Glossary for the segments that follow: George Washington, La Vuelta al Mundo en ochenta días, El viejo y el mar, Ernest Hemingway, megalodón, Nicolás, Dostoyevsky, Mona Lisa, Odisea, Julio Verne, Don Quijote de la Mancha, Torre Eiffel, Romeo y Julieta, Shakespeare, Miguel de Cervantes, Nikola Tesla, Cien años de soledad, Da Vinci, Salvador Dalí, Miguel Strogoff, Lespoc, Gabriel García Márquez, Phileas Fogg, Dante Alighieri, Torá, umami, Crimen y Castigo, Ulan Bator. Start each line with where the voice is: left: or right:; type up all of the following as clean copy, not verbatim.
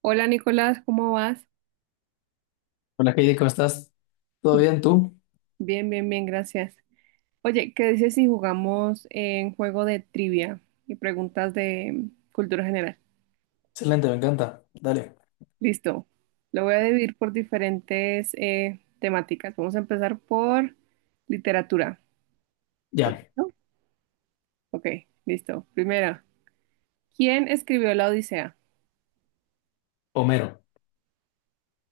right: Hola Nicolás, ¿cómo vas?
left: Hola Heidi, ¿cómo estás? ¿Todo bien tú?
right: Bien, bien, bien, gracias. Oye, ¿qué dices si jugamos en juego de trivia y preguntas de cultura general?
left: Excelente, me encanta. Dale.
right: Listo. Lo voy a dividir por diferentes temáticas. Vamos a empezar por literatura. ¿Estás
left: Ya.
right: listo? Ok, listo. Primera, ¿quién escribió la Odisea?
left: Homero.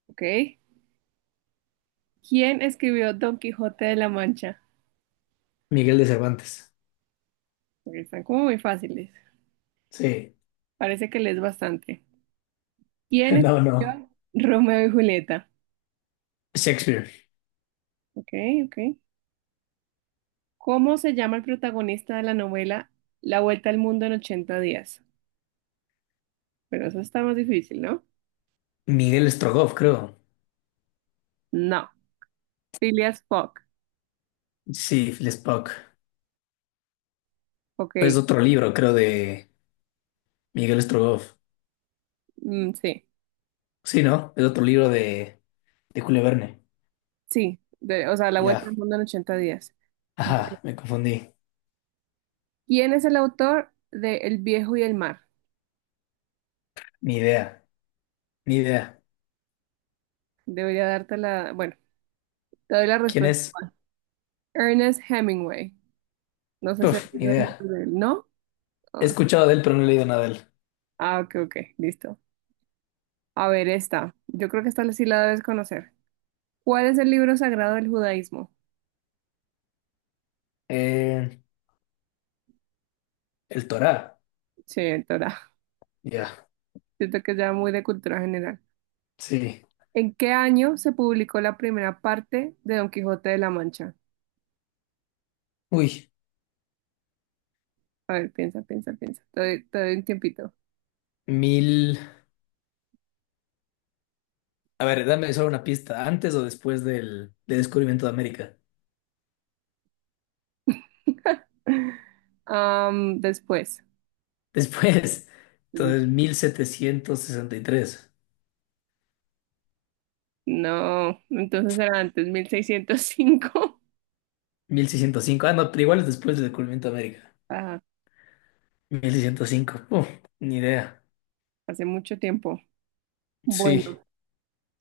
right: Ok. ¿Quién escribió Don Quijote de la Mancha?
left: Miguel de Cervantes.
right: Ok, están como muy fáciles.
left: Sí.
right: Parece que lees bastante. ¿Quién
left: No, no.
right: escribió Romeo y Julieta?
left: Shakespeare.
right: Ok, ok. ¿Cómo se llama el protagonista de la novela La Vuelta al Mundo en 80 días? Pero eso está más difícil, ¿no?
left: Miguel Strogoff, creo.
right: No. Phileas Fogg.
left: Sí, Lespoc.
right: Ok.
left: Es otro libro, creo, de Miguel Strogoff.
right: Mm, sí.
left: Sí, ¿no? Es otro libro de Julio Verne.
right: Sí. O sea, La Vuelta
left: Ya.
right: al Mundo en ochenta días.
left: Ajá, me confundí.
right: ¿Quién es el autor de El viejo y el mar?
left: Ni idea. Ni idea.
right: Debería darte la... Bueno, te doy la
left: ¿Quién
right: respuesta.
left: es?
right: Ernest Hemingway. No sé si has
left: Uf, ni
right: leído el
left: idea.
right: libro de él. ¿No?
left: He
right: Ah,
left: escuchado de él, pero no he leído nada de él.
right: ah, ok, ok. Listo. A ver, esta. Yo creo que esta sí la debes conocer. ¿Cuál es el libro sagrado del judaísmo?
left: Eh, el Torá.
right: Sí, el Torá.
left: Ya.
right: Siento que es ya muy de cultura general.
left: Sí.
right: ¿En qué año se publicó la primera parte de Don Quijote de la Mancha?
left: Uy.
right: A ver, piensa, piensa, piensa. Te doy un tiempito.
left: Mil. A ver, dame solo una pista. ¿Antes o después del descubrimiento de América?
right: Después.
left: Después. Entonces, mil setecientos sesenta y tres,
right: No, entonces era antes, 1605.
left: 1605. Ah, no, pero igual es después del descubrimiento de América.
right: Ah,
left: 1605. Uf, ni idea.
right: hace mucho tiempo. Bueno,
left: Sí,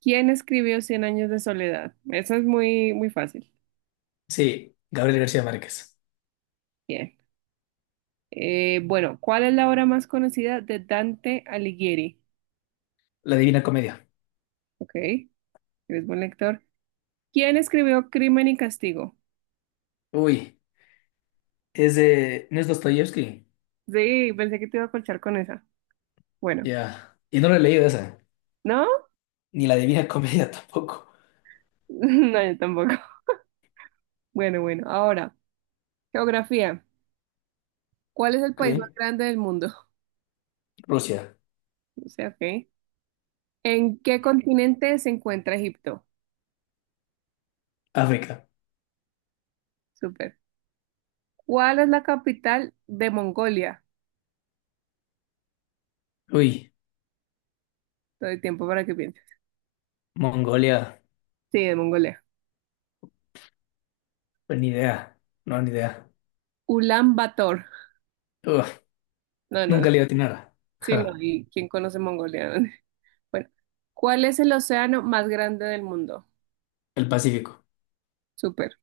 right: ¿quién escribió Cien años de soledad? Eso es muy, muy fácil.
left: sí. Gabriel García Márquez.
right: Bien. Bueno, ¿cuál es la obra más conocida de Dante Alighieri?
left: La Divina Comedia.
right: Ok, eres buen lector. ¿Quién escribió Crimen y Castigo?
left: Uy, es de... ¿No es Dostoyevsky?
right: Sí, pensé que te iba a colchar con esa. Bueno,
left: Ya. Y no lo he leído esa.
right: ¿no?
left: Ni La Divina Comedia tampoco.
right: No, yo tampoco. Bueno, bueno, ahora, geografía. ¿Cuál es el país más
left: Ok.
right: grande del mundo?
left: Rusia.
right: O sea, ok. ¿En qué continente se encuentra Egipto?
left: África.
right: Súper. ¿Cuál es la capital de Mongolia?
left: Uy,
right: Todo el tiempo para que pienses.
left: Mongolia.
right: Sí, de Mongolia.
left: Pues ni idea. No, ni idea.
right: Ulan Bator.
left: Uf.
right: No, no,
left: Nunca le iba.
right: sí, no.
left: Ja.
right: ¿Y quién conoce Mongolia? Bueno, ¿cuál es el océano más grande del mundo?
left: El Pacífico.
right: Súper.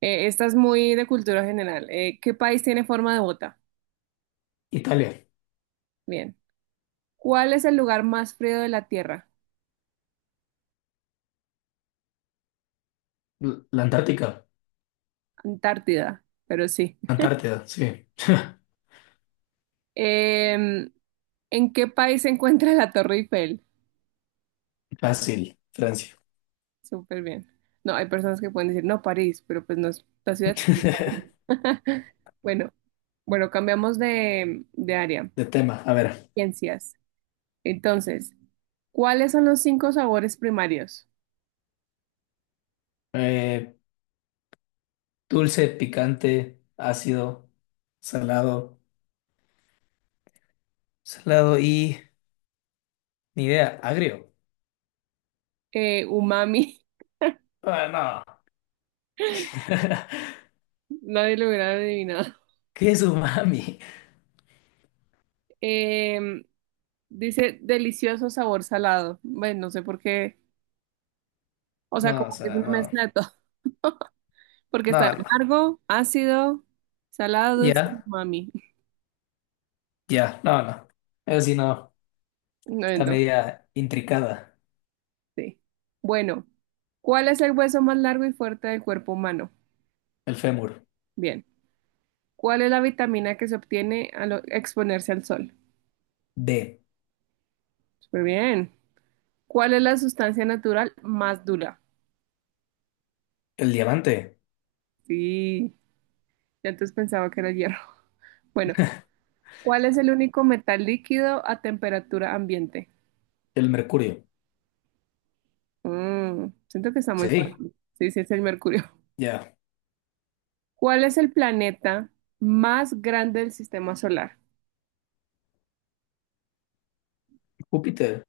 right: Esta es muy de cultura general. ¿Qué país tiene forma de bota?
left: Italia.
right: Bien. ¿Cuál es el lugar más frío de la Tierra?
left: La Antártica.
right: Antártida, pero sí.
left: Antártida, sí.
right: Em, ¿En qué país se encuentra la Torre Eiffel?
left: Fácil. Francia.
right: Súper bien. No, hay personas que pueden decir, no, París, pero pues no es la ciudad, sino París. Bueno, bueno, cambiamos de área.
left: De tema, a ver.
right: Ciencias. Entonces, ¿cuáles son los cinco sabores primarios?
left: eh, Dulce, picante, ácido, salado. Salado y... Ni idea, agrio.
right: Umami,
left: Ah, no.
right: nadie lo hubiera adivinado.
left: ¿Qué es umami?
right: Em, Dice delicioso sabor salado. Bueno, no sé por qué. O sea,
left: No,
right: como
left: o
right: que es
left: sea,
right: una mezcla
left: no.
right: de todo. Porque está el
left: No, no.
right: amargo, ácido, salado, dulce,
left: Ya,
right: mami.
left: ya, no, no. Eso sí, no.
right: No,
left: Está
right: no,
left: media intricada.
right: sí. Bueno, ¿cuál es el hueso más largo y fuerte del cuerpo humano?
left: El fémur.
right: Bien. ¿Cuál es la vitamina que se obtiene al exponerse al sol?
left: D.
right: Súper bien. ¿Cuál es la sustancia natural más dura?
left: El diamante.
right: Sí, ya antes pensaba que era hierro. Bueno, ¿cuál es el único metal líquido a temperatura ambiente?
left: El mercurio.
right: Siento que está muy
left: Sí,
right: fácil. Sí, sí, es el Mercurio.
left: ya.
right: ¿Cuál es el planeta más grande del sistema solar?
left: Júpiter,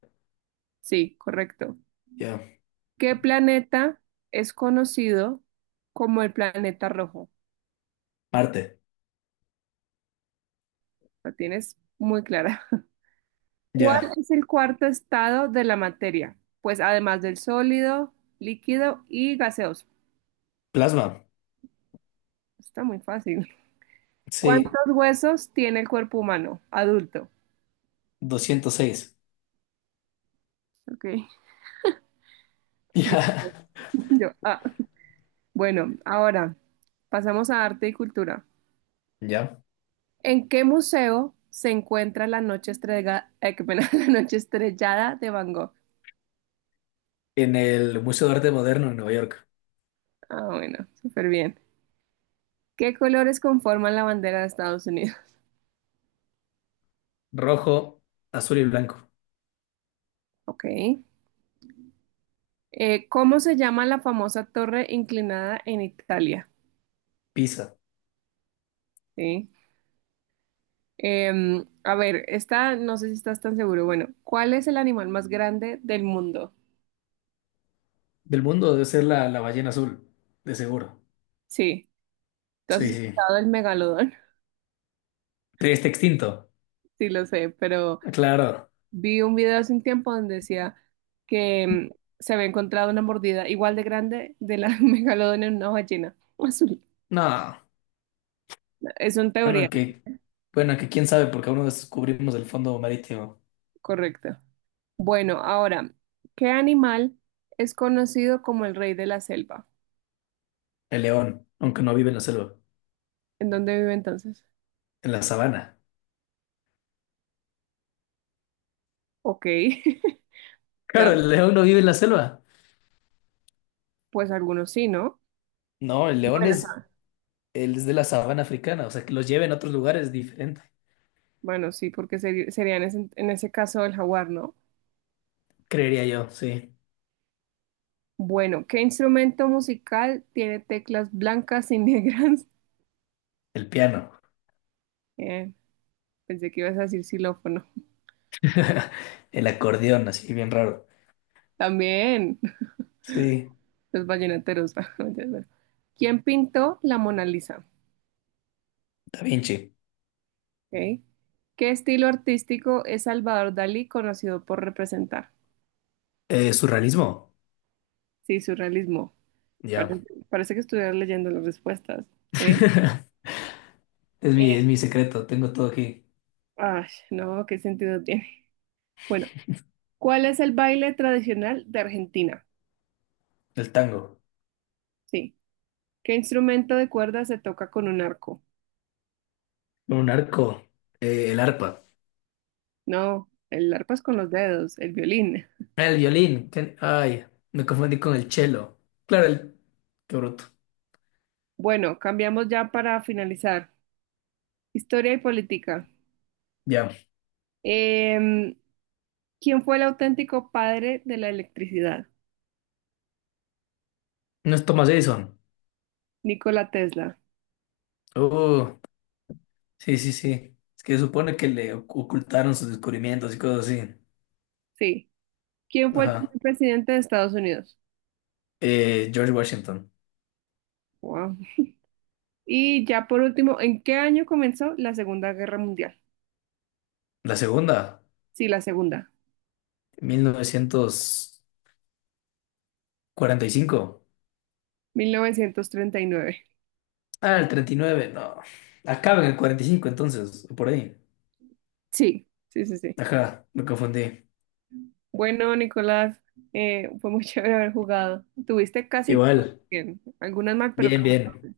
right: Sí, correcto.
left: ya.
right: ¿Qué planeta es conocido como el planeta rojo?
left: Marte,
right: La tienes muy clara. ¿Cuál
left: ya.
right: es el cuarto estado de la materia? Pues además del sólido, líquido y gaseoso.
left: Plasma,
right: Está muy fácil. ¿Cuántos
left: sí.
right: huesos tiene el cuerpo humano adulto?
left: 206,
right: Ok.
left: ya.
right: Listo. Yo, ah. Bueno, ahora pasamos a arte y cultura.
left: Ya.
right: ¿En qué museo se encuentra la noche qué pena, la noche estrellada de Van Gogh?
left: En el Museo de Arte Moderno en Nueva York.
right: Ah, bueno, súper bien. ¿Qué colores conforman la bandera de Estados Unidos?
left: Rojo, azul y blanco.
right: Ok. ¿Cómo se llama la famosa torre inclinada en Italia?
left: Pisa.
right: Sí. A ver, esta no sé si estás tan seguro. Bueno, ¿cuál es el animal más grande del mundo?
left: Del mundo debe ser la ballena azul, de seguro.
right: Sí. ¿Tú has
left: Sí, sí.
right: escuchado el megalodón?
left: Pero está extinto.
right: Sí, lo sé, pero
left: Claro.
right: vi un video hace un tiempo donde decía que se había encontrado una mordida igual de grande de la megalodón en una ballena azul.
left: No.
right: Es una teoría,
left: Bueno, que, bueno, que quién sabe, porque aún no descubrimos el fondo marítimo.
right: correcto. Bueno, ahora, ¿qué animal es conocido como el rey de la selva?
left: El león, aunque no vive en la selva,
right: ¿En dónde vive entonces?
left: en la sabana.
right: Ok, ya,
left: Claro, el león no vive en la selva.
right: pues algunos sí, ¿no?
left: No, el león
right: Bueno,
left: es. Él es de la sabana africana, o sea, que los lleve en otros lugares es diferente,
right: bueno, sí, porque sería en ese, caso el jaguar, ¿no?
left: creería yo, sí.
right: Bueno, ¿qué instrumento musical tiene teclas blancas y negras?
left: El piano,
right: Bien. Pensé que ibas a decir xilófono.
left: el acordeón, así bien raro.
right: También
left: Sí,
right: los vallenateros. ¿Quién pintó la Mona Lisa?
left: Da Vinci.
right: Ok. ¿Qué estilo artístico es Salvador Dalí conocido por representar?
left: Surrealismo,
right: Sí, surrealismo.
left: ya.
right: Pare- Parece, que estuvieras leyendo las respuestas. ¿Eh?
left: Es mi,
right: Eh,
left: es mi secreto, tengo todo aquí.
right: Ay, no, ¿qué sentido tiene? Bueno, ¿cuál es el baile tradicional de Argentina?
left: El tango,
right: Sí. ¿Qué instrumento de cuerda se toca con un arco?
left: un arco, el arpa,
right: No, el arpa es con los dedos, el violín.
left: el violín. Ay, me confundí con el cello. Claro, el... Qué bruto.
right: Bueno, cambiamos ya para finalizar. Historia y política.
left: Ya,
right: Em, ¿Quién fue el auténtico padre de la electricidad?
left: no es Thomas Edison.
right: Nikola Tesla.
left: Oh, sí, sí, sí. Es que se supone que le ocultaron sus descubrimientos y cosas así.
right: Sí. ¿Quién fue el
left: Ajá.
right: primer presidente de Estados Unidos?
left: George Washington.
right: Wow. Y ya por último, ¿en qué año comenzó la Segunda Guerra Mundial?
left: La segunda,
right: Sí, la Segunda.
left: 1945.
right: 1939.
left: Ah, el 39, no. Acaba en el 45 entonces, o por ahí.
right: Sí, sí, sí, sí.
left: Ajá, me confundí.
right: Bueno, Nicolás, fue muy chévere haber jugado. Tuviste casi todas
left: Igual,
right: bien. Algunas mal, pero
left: bien,
right: casi todas
left: bien.
right: bien.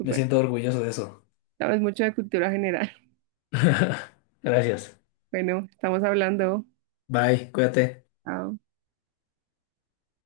left: Me siento orgulloso de eso.
right: Sabes mucho de cultura general.
left: Gracias.
right: Bueno, estamos hablando.
left: Bye, cuídate.
right: Chao.